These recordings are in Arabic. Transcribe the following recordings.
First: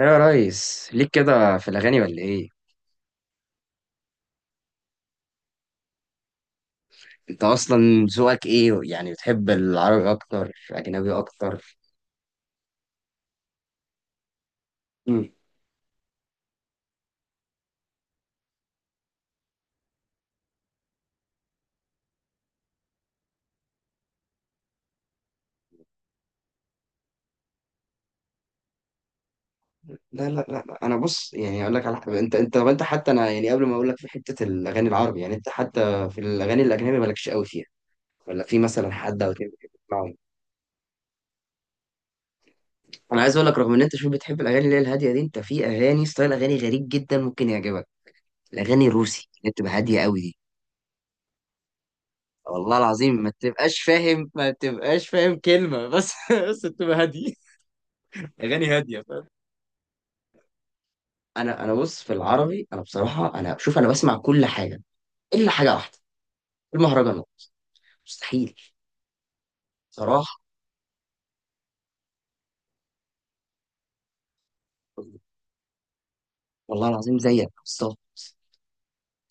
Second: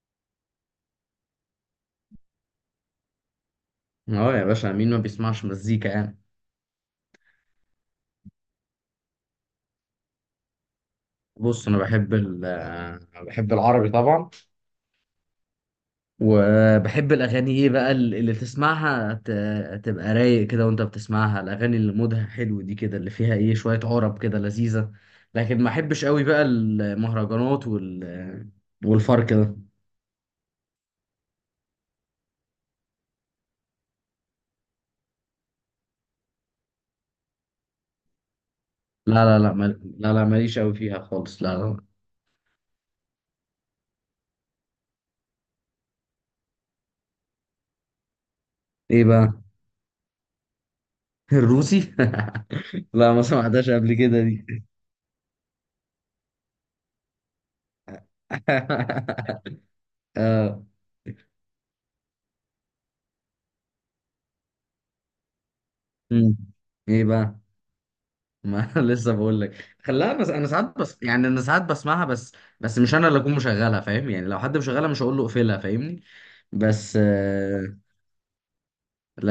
ايه يا ريس ليك كده في الاغاني ولا ايه؟ اه، يا باشا، مين ما بيسمعش مزيكا يعني؟ انت اصلا ذوقك ايه؟ يعني بتحب العربي اكتر اجنبي بص، اكتر؟ انا بحب ال آه، بحب العربي طبعا. مم. وبحب الاغاني ايه بقى اللي تسمعها تبقى رايق كده وانت بتسمعها، الاغاني اللي مودها حلو دي كده، اللي فيها ايه، شوية عرب كده لذيذة. لكن ما احبش قوي بقى المهرجانات والفرق ده. لا لا لا لا، انا بص يعني اقول لك على حاجه. انت طب انت حتى انا يعني قبل ما اقول لك في حته الاغاني العربي، يعني انت حتى في الاغاني الاجنبي مالكش قوي فيها، ولا في مثلا لا، حد او لا، اتنين لا، بتحب لا، تسمعهم؟ لا، ماليش قوي فيها خالص، لا، لا. انا عايز اقول لك رغم ان انت شو بتحب الاغاني اللي هي الهاديه دي، انت في اغاني ستايل اغاني غريب جدا ممكن يعجبك. الاغاني ايه الروسي بقى؟ اللي بتبقى هاديه قوي دي، الروسي والله لا، العظيم ما ما سمعتهاش تبقاش قبل كده فاهم، ما دي. تبقاش فاهم كلمه بس بس تبقى هاديه. اغاني هاديه، فاهم. آه. انا بص، في العربي انا بصراحه انا شوف انا بسمع كل حاجه الا حاجه واحده: مم. ايه المهرجانات. بقى؟ مستحيل. ما لسه بقول لك، خلاها صراحه. بس. انا ساعات، بس يعني انا ساعات بسمعها بس. بس مش انا اللي اكون مشغلها، فاهم؟ يعني لو حد مشغلها، مش هقول له اقفلها، فاهمني؟ والله بس العظيم زيك آه، بالظبط.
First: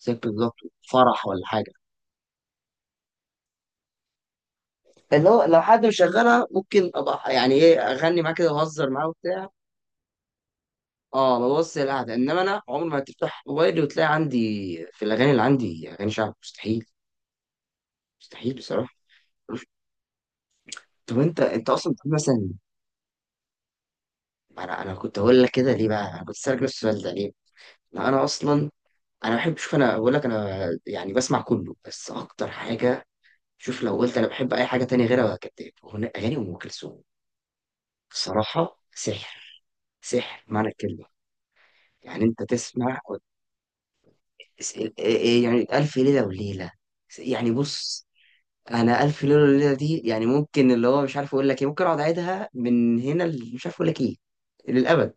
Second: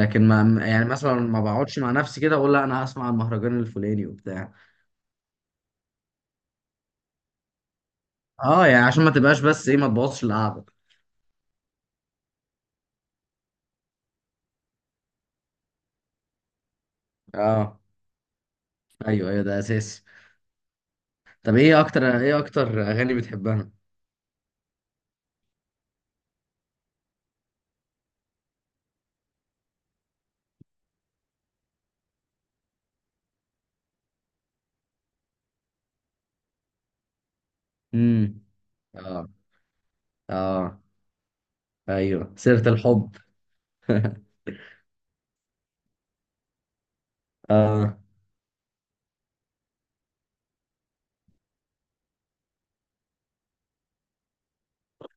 زيك بالظبط. ما يعني مثلا فرح ما ولا حاجه، بقعدش مع نفسي كده اقول لا، انا هسمع المهرجان الفلاني وبتاع. اللي هو لو حد مشغلها ممكن ابقى يعني ايه اغني معاه كده اه، يعني واهزر عشان معاه ما تبقاش، وبتاع. بس ايه، ما تبوظش القعده. اه ببص القعده، انما انا عمري ما هتفتح موبايلي وتلاقي عندي، في الاغاني اللي عندي، اغاني شعب. مستحيل. اه، مستحيل بصراحه. ايوه، ايوه، ده اساسي. طب انت طب انت ايه اصلا بتحب اكتر ايه مثلا؟ اكتر اغاني بتحبها؟ انا كنت هقول لك كده ليه بقى، انا كنت اسالك نفس السؤال ده ليه؟ لا انا اصلا. انا بحب، شوف انا بقول لك، انا يعني بسمع كله بس اكتر حاجه، شوف لو قلت انا بحب اي حاجه تانية غيرها كداب، اغاني ام كلثوم. امم. بصراحه اه. سحر. سحر معنى اه. الكلمه. يعني ايوه، انت سيرة تسمع الحب. إيه، يعني الف ليله وليله. يعني اه. بص، انا الف ليله وليله دي يعني ممكن اللي هو مش عارف اقول لك ايه، ممكن اقعد اعيدها من هنا مش عارف اقول لك ايه، للابد.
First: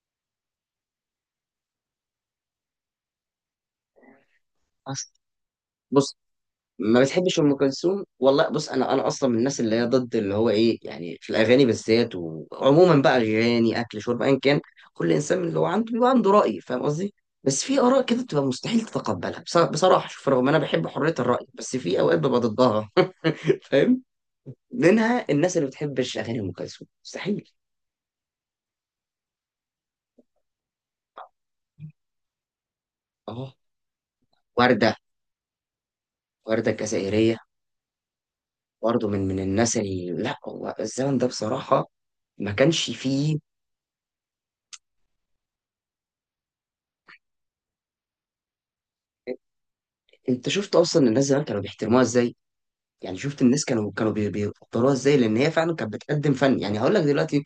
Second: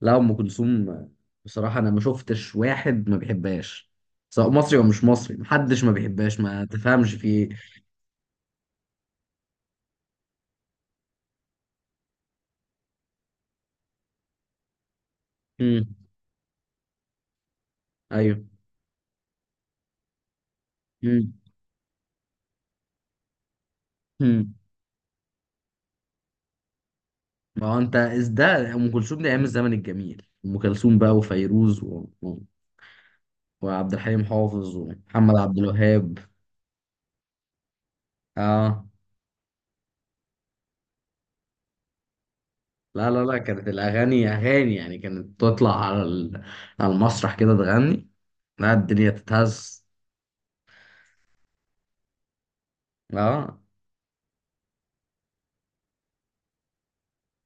لا، ام كلثوم. بصراحه انا ما شفتش واحد ما بيحبهاش، سواء مصري او مش أصل. مصري، محدش ما بص. بيحبهاش، ما ما تفهمش في بتحبش ايه. ام كلثوم؟ والله بص، انا اصلا من الناس اللي هي ضد اللي هو ايه يعني في الاغاني بالذات، وعموما بقى اغاني اكل شرب ايا كان، كل انسان اللي هو مم. عنده بيبقى عنده راي، فاهم قصدي. بس في اراء كده بتبقى ايوه. مستحيل تتقبلها. بصراحه، شوف، رغم انا بحب حريه مم. الراي بس في اوقات ببقى ضدها. فاهم؟ مم. منها الناس اللي بتحبش اغاني ام كلثوم، مستحيل. ما هو انت إز ده، ام كلثوم دي ايام الزمن الجميل، ام كلثوم بقى، وفيروز اه. وعبد الحليم حافظ، ورده. ومحمد عبد الوهاب. ورده الجزائريه. اه. برضه من الناس اللي لا، هو الزمن ده بصراحه ما كانش لا، لا، فيه. لا، كانت الاغاني اغاني يعني، كانت تطلع على على المسرح كده تغني. لا، الدنيا تتهز. انت شفت اصلا الناس زمان كانوا بيحترموها ازاي. يعني شفت اه. الناس كانوا بيقدروها ازاي، لان هي فعلا كانت بتقدم فن. يعني هقول لك دلوقتي،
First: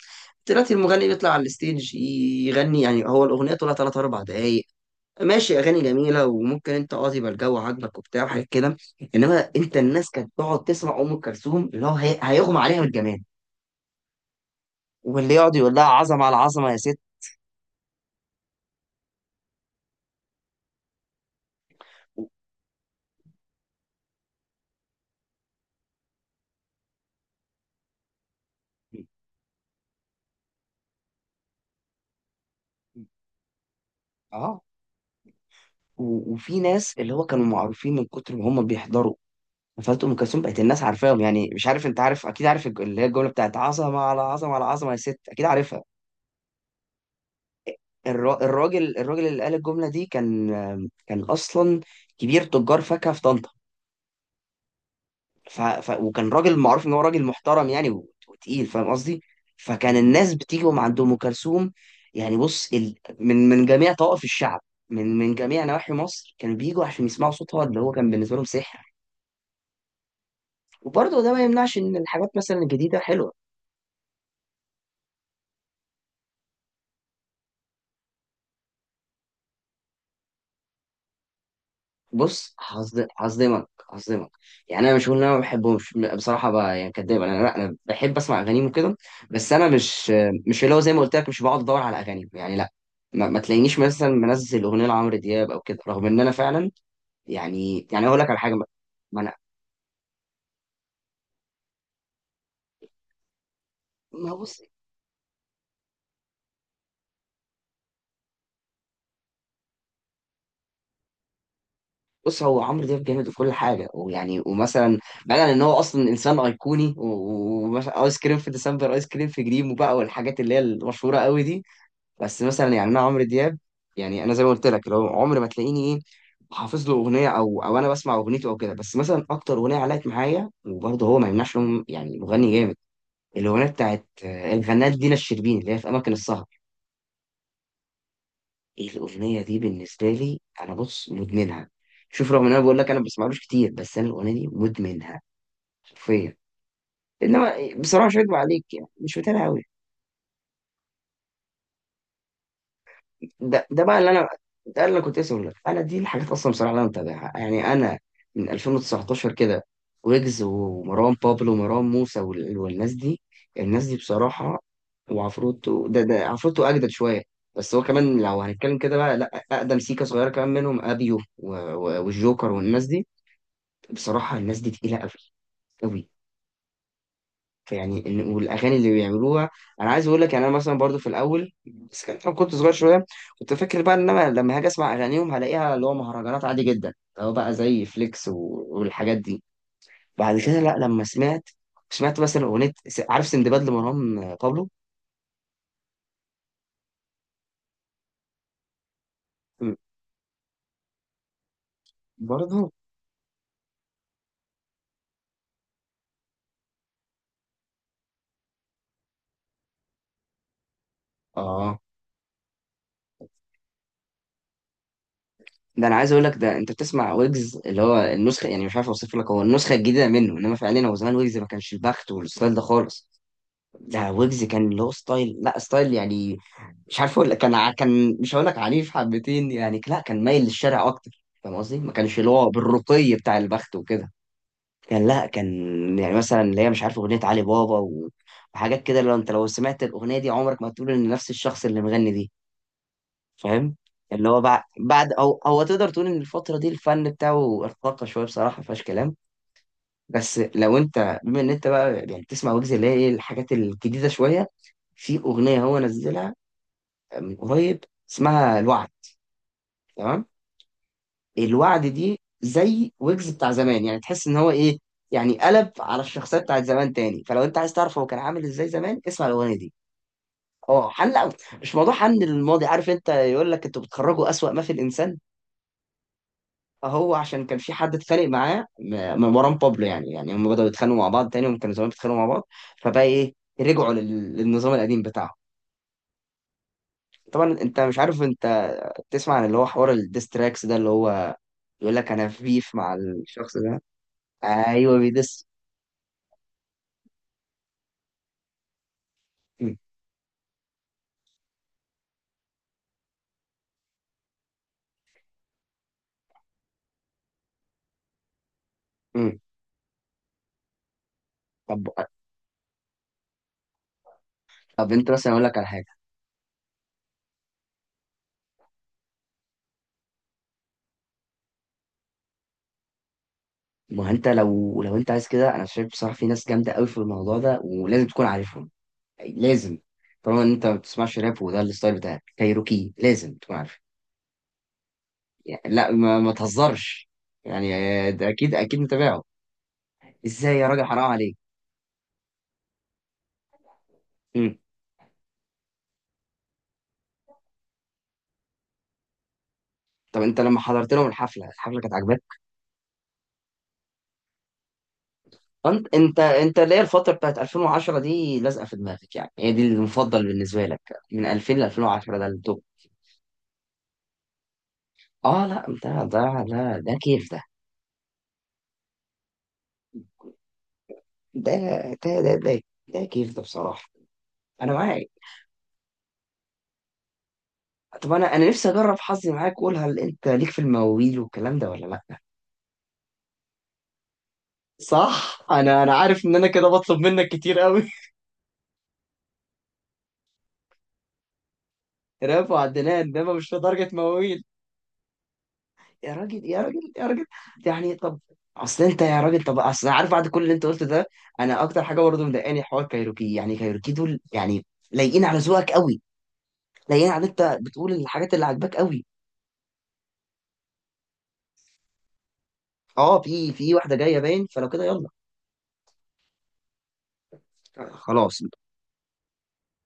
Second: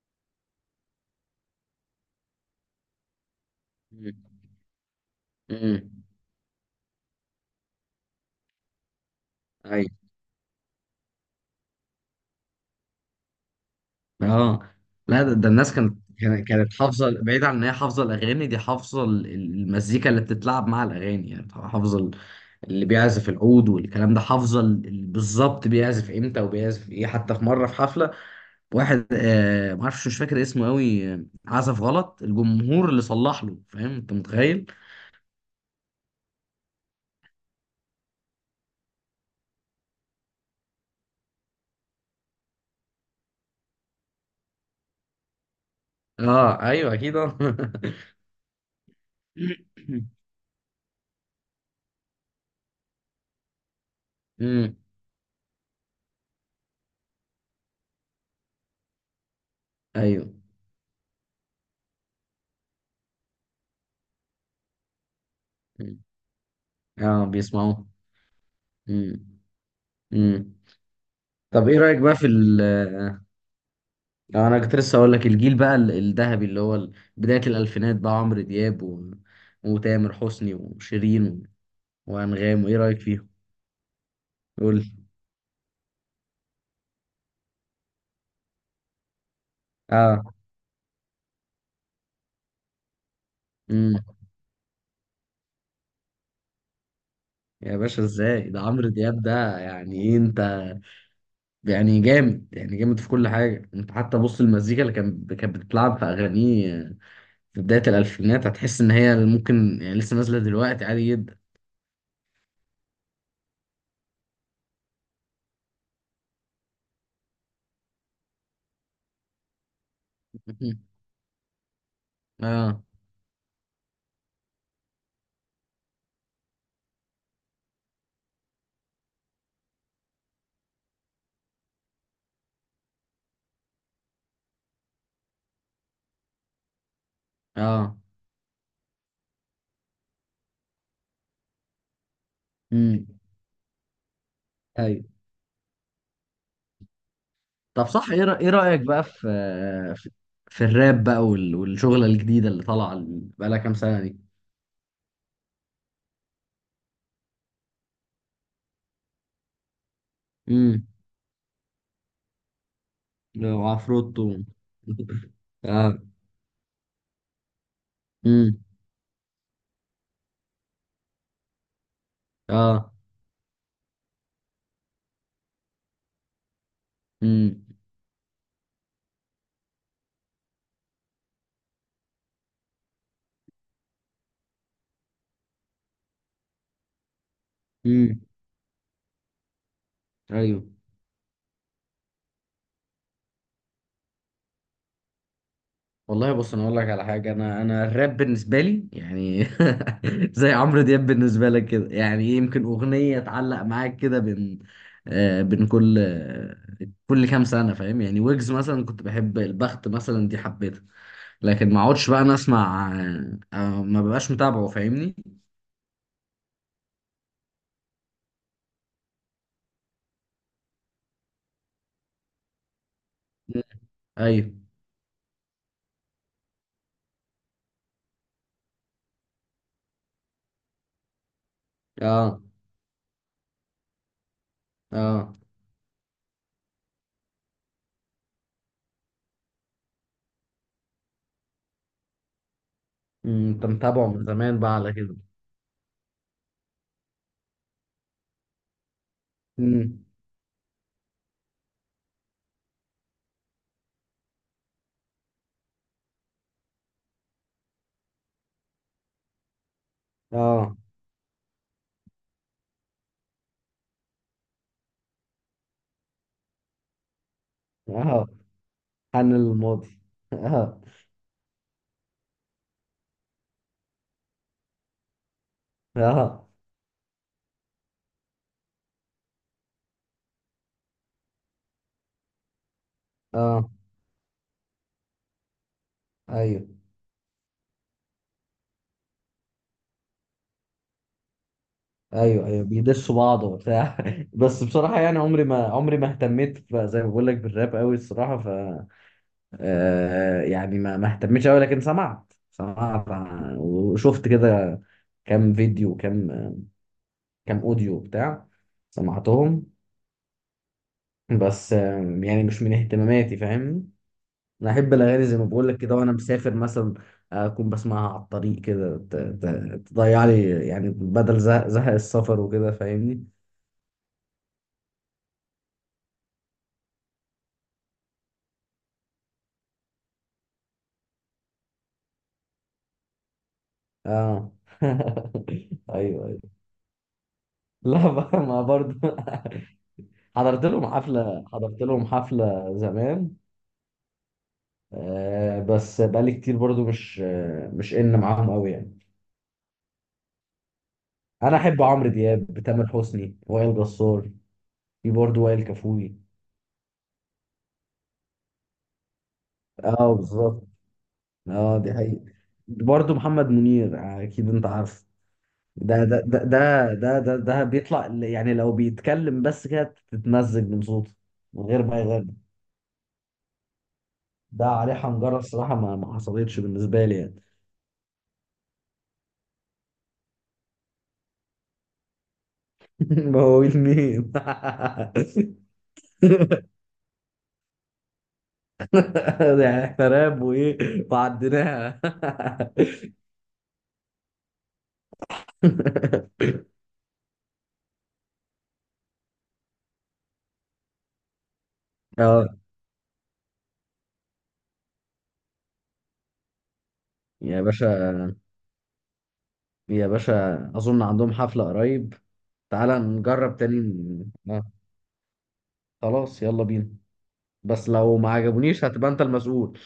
دلوقتي المغني بيطلع على الستيج يغني، يعني هو الاغنيه طولها 3 4 مم. دقائق، ماشي، اغاني مم. جميله وممكن انت اه يبقى الجو عاجبك وبتاع وحاجات كده. انما انت ايوه. الناس كانت تقعد تسمع ام كلثوم اللي هو هيغمى عليها بالجمال، اه. لا، ده, واللي ده يقعد يقول الناس لها كانت عظمه على كانت عظمه كانت يا ست. حافظه، بعيد عن ان هي حافظه الاغاني دي، حافظه المزيكا اللي بتتلعب مع الاغاني، يعني حافظه اللي بيعزف العود والكلام ده، حافظه بالظبط بيعزف امتى وبيعزف ايه. حتى في مره، في حفله، واحد ما اعرفش، مش فاكر اسمه قوي، عزف غلط، الجمهور اللي صلح له، فاهم انت؟ اه، متخيل؟ وفي ناس اللي هو كانوا معروفين من كتر ما هم بيحضروا فات ام كلثوم بقت الناس عارفاهم. يعني مش عارف، انت عارف اكيد، عارف اللي هي الجمله بتاعت عظمه على عظمه على عظمه يا ست، اكيد عارفها. اه، ايوه، اكيد، آه. الراجل اللي قال الجمله دي كان، كان اصلا كبير تجار فاكهه في طنطا. امم. وكان راجل معروف ان هو راجل محترم يعني وتقيل، فاهم قصدي. فكان ايوه. الناس بتيجي من عند ام كلثوم. يعني بص، ال... من جميع طوائف الشعب، من جميع نواحي مم. مصر كانوا بيجوا عشان اه، يسمعوا صوتها اللي بيسمعوه. هو كان بالنسبه لهم سحر. امم. امم. وبرضه ده ما طب يمنعش ايه ان رايك بقى في الحاجات مثلا الجديده حلوه. اه، انا كنت لسه اقول لك الجيل بقى الذهبي، اللي هو بداية الالفينات، ده عمرو دياب وتامر حسني وشيرين بص، وانغام، وايه رايك فيهم؟ هصدمك. هصدمك قول لي. يعني، انا مش هقول ان انا ما بحبهمش، بصراحه بقى يعني كداب، انا لا انا بحب اسمع اغانيهم وكده، بس انا مش، اه. مش اللي هو زي ما قلت لك مش بقعد ادور على اغانيهم. يعني لا، ما تلاقينيش امم. مثلا منزل اغنيه لعمرو دياب او كده، رغم ان انا فعلا يا يعني باشا، يعني اقول لك على ازاي؟ حاجه. ده ما عمرو ما دياب انا ده، يعني ايه انت؟ يعني جامد، يعني جامد في كل حاجة. انت حتى ما بص، بص، المزيكا اللي كانت بتتلعب في اغانيه في بداية الالفينات، هتحس ان هي ممكن يعني لسه نازلة دلوقتي عادي جدا. بص، هو عمرو دياب جامد وكل حاجه ويعني ومثلا، بعيدا ان هو اصلا انسان ايقوني ومثلا ايس كريم في ديسمبر، ايس كريم في جريم، وبقى، والحاجات اللي هي المشهوره قوي دي. بس مثلا اه. يعني انا عمرو دياب، يعني انا زي ما قلت لك لو عمري ما تلاقيني ايه، حافظ له اغنيه او انا بسمع اغنيته او كده. بس مثلا اكتر اغنيه علقت معايا، وبرضه هو ما يمنعش إنه يعني مغني جامد، الاغنيه بتاعت آه، الفنانه دينا الشربيني اللي هي في اماكن السهر. اه. ايه الاغنيه دي بالنسبه لي، انا بص مدمنها. شوف، رغم ان انا بقول لك انا ما امم. بسمعلوش كتير، بس انا الاغنيه دي مدمنها. حرفيا. انما طب بصراحه صح، مش ايه هكدب رأ- إيه عليك، رأيك يعني بقى مش متابع قوي. في, في الراب بقى، والشغلة الجديدة اللي طالعة، بقالها ده كام ده بقى سنة اللي دي. انا، ده اللي كنت اسمه لك. انا دي الحاجات اصلا بصراحه اللي انا متابعها. يعني انا من 2019 كده، ويجز امم. ومروان بابلو ومروان موسى والناس دي. الناس دي وعفروتو. بصراحه. وعفروتو. اه. ده عفروتو اجدد شويه. بس هو كمان لو امم. هنتكلم كده بقى، لا، اقدم سيكا صغيره كمان منهم ابيو والجوكر والناس اه. دي. بصراحه الناس دي تقيله قوي. قوي. امم. فيعني والاغاني اللي بيعملوها. انا عايز اقول لك يعني انا مثلا برضو في الاول، بس كان طبعاً كنت صغير شويه، كنت فاكر بقى ان انا لما هاجي اسمع اغانيهم هلاقيها اللي هو مهرجانات عادي جدا اللي هو بقى زي امم. فليكس والحاجات دي. بعد كده ايوه. لا، لما سمعت، سمعت مثلا اغنيه عارف سندباد لمروان بابلو. والله، بص، انا اقول لك على حاجه، انا الراب بالنسبه لي يعني م- زي عمرو دياب بالنسبه لك كده، يعني إيه، يمكن برضو. اغنيه تعلق معاك كده بين بين كل كام سنه، فاهم يعني؟ ويجز مثلا كنت بحب البخت مثلا، دي حبيتها. لكن اه، ما اقعدش بقى انا اسمع ما ببقاش متابعه، فاهمني؟ ده انا عايز اقول لك، ده انت بتسمع ويجز اللي هو النسخه، يعني مش عارف اوصف لك، هو النسخه الجديده منه، انما فعليا هو زمان ويجز ما كانش البخت والستايل ده خالص. مم. ده ويجز ايوه. كان له ستايل، لا ستايل يعني مش عارف اقول لك، كان كان، مش هقول لك عنيف حبتين يعني لا، كان مايل للشارع اكتر، فاهم قصدي، ما كانش اللي اه. هو بالرقي بتاع البخت وكده. كان، لا اه. كان، يعني مثلا اللي هي مش عارف اغنيه علي بابا وحاجات كده، لو انت لو سمعت الاغنيه دي عمرك ما تقول ان نفس الشخص اللي مغني دي. أمم، انت فاهم. متابعه من اللي هو زمان بعد بقى على بعد كده. او هو تقدر تقول ان الفتره دي الفن بتاعه ارتقى شويه بصراحه ما فيهاش كلام. أمم،. بس لو انت بما ان انت بقى يعني بتسمع ويجز اللي هي ايه الحاجات الجديده شويه، في اغنيه هو نزلها من قريب اسمها الوعد. تمام. اه. الوعد دي زي ويجز بتاع زمان، يعني تحس ان هو ايه، يعني قلب على الشخصيه بتاعت زمان تاني. فلو انت عايز تعرف هو كان اه. عامل ازاي زمان اسمع عن الاغنيه دي. الماضي. اه. اه حن لا، مش موضوع حن للماضي، عارف، انت يقول لك انتوا بتخرجوا اسوأ ما في الانسان. اه. هو عشان كان في حد اتخانق معاه، من مروان بابلو. يعني هم بدأوا يتخانقوا مع بعض تاني، هم كانوا زمان بيتخانقوا مع بعض. فبقى ايه، اه. رجعوا للنظام القديم بتاعهم. ايوه، طبعا انت مش عارف، انت تسمع عن اللي هو حوار الديستراكس ده، اللي هو يقول لك انا في ايوه، ايوه، بيف مع بيدسوا بعض الشخص ده. وبتاع بس ايوه، بصراحه يعني، عمري بيدس. ما عمري ما اهتميت زي ما بقول لك بالراب قوي الصراحه. م- يعني ما اهتمتش قوي، لكن سمعت، وشفت كده كام فيديو، كان اوديو بتاع، م. سمعتهم. بس طب، يعني مش من اهتماماتي، فاهم؟ انا طب احب انت الاغاني مثلا زي اقول ما لك على بقول لك كده، حاجه. وانا مسافر مثلا اكون بسمعها على الطريق كده تضيع لي يعني، بدل زهق السفر وكده، فاهمني؟ ما هو انت لو انت عايز كده، انا شايف بصراحه في ناس جامده قوي في الموضوع ده ولازم تكون عارفهم. لازم. طالما ان انت ما بتسمعش راب وده الستايل بتاعك، كايروكي لازم تكون عارفه. اه. يعني لا، ما, ايوه، ما ايوه. تهزرش يعني. لا آه، ده بقى، اكيد ما اكيد برضه. متابعه. ازاي حضرت يا راجل؟ لهم حرام عليك. حفله حضرت لهم حفله زمان. مم. بس بقالي كتير برضو، مش ان معاهم قوي يعني. طب انت لما حضرت لهم الحفله، انا الحفله احب كانت عمرو عاجباك؟ دياب، تامر حسني، وائل جسار. في برضه وائل انت كفوري. انت انت اللي هي الفتره بتاعت 2010 دي لازقه في دماغك، يعني هي دي اه، المفضل بالنسبه بالظبط. لك، من 2000 ل اه، دي 2010 حقيقة. ده التوب. برضه محمد منير، اكيد انت عارف. اه، لا انت ده ده ده، ده ده ده ده كيف ده, ده. ده بيطلع، يعني لو بيتكلم بس كده تتمزج من صوته، ده من غير ما ده ده يغني. ده, ده كيف ده بصراحه. ده انا عليه معاك. حنجرة، الصراحة ما حصلتش بالنسبة لي يعني. طب انا نفسي اجرب حظي معاك، قول هل انت ليك في المواويل والكلام ده ولا لا؟ مواويل مين؟ صح، انا عارف ان انا كده بطلب منك كتير قوي. يعني احنا راب وايه وعديناها. رافع وعدنان انما مش لدرجه مواويل. يا راجل يا راجل يا راجل. يعني طب. اصل انت يا راجل، طب اصل أنا عارف بعد كل اللي انت قلته ده، انا اكتر حاجه برضه اه مضايقاني حوار كايروكي، يعني كايروكي دول يعني لايقين على ذوقك قوي، لايقين على انت يا بتقول باشا، الحاجات اللي عاجباك قوي. يا باشا، اظن عندهم حفلة قريب. تعالى اه، في نجرب في تاني واحده جايه ن- باين، آه، فلو كده يلا. خلاص، يلا بينا. بس لو ما خلاص. عجبونيش، هتبقى انت المسؤول.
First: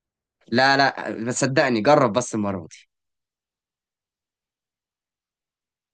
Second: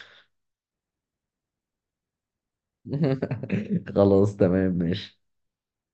لا لا، بس صدقني جرب بس المره دي. خلاص، تمام، ماشي.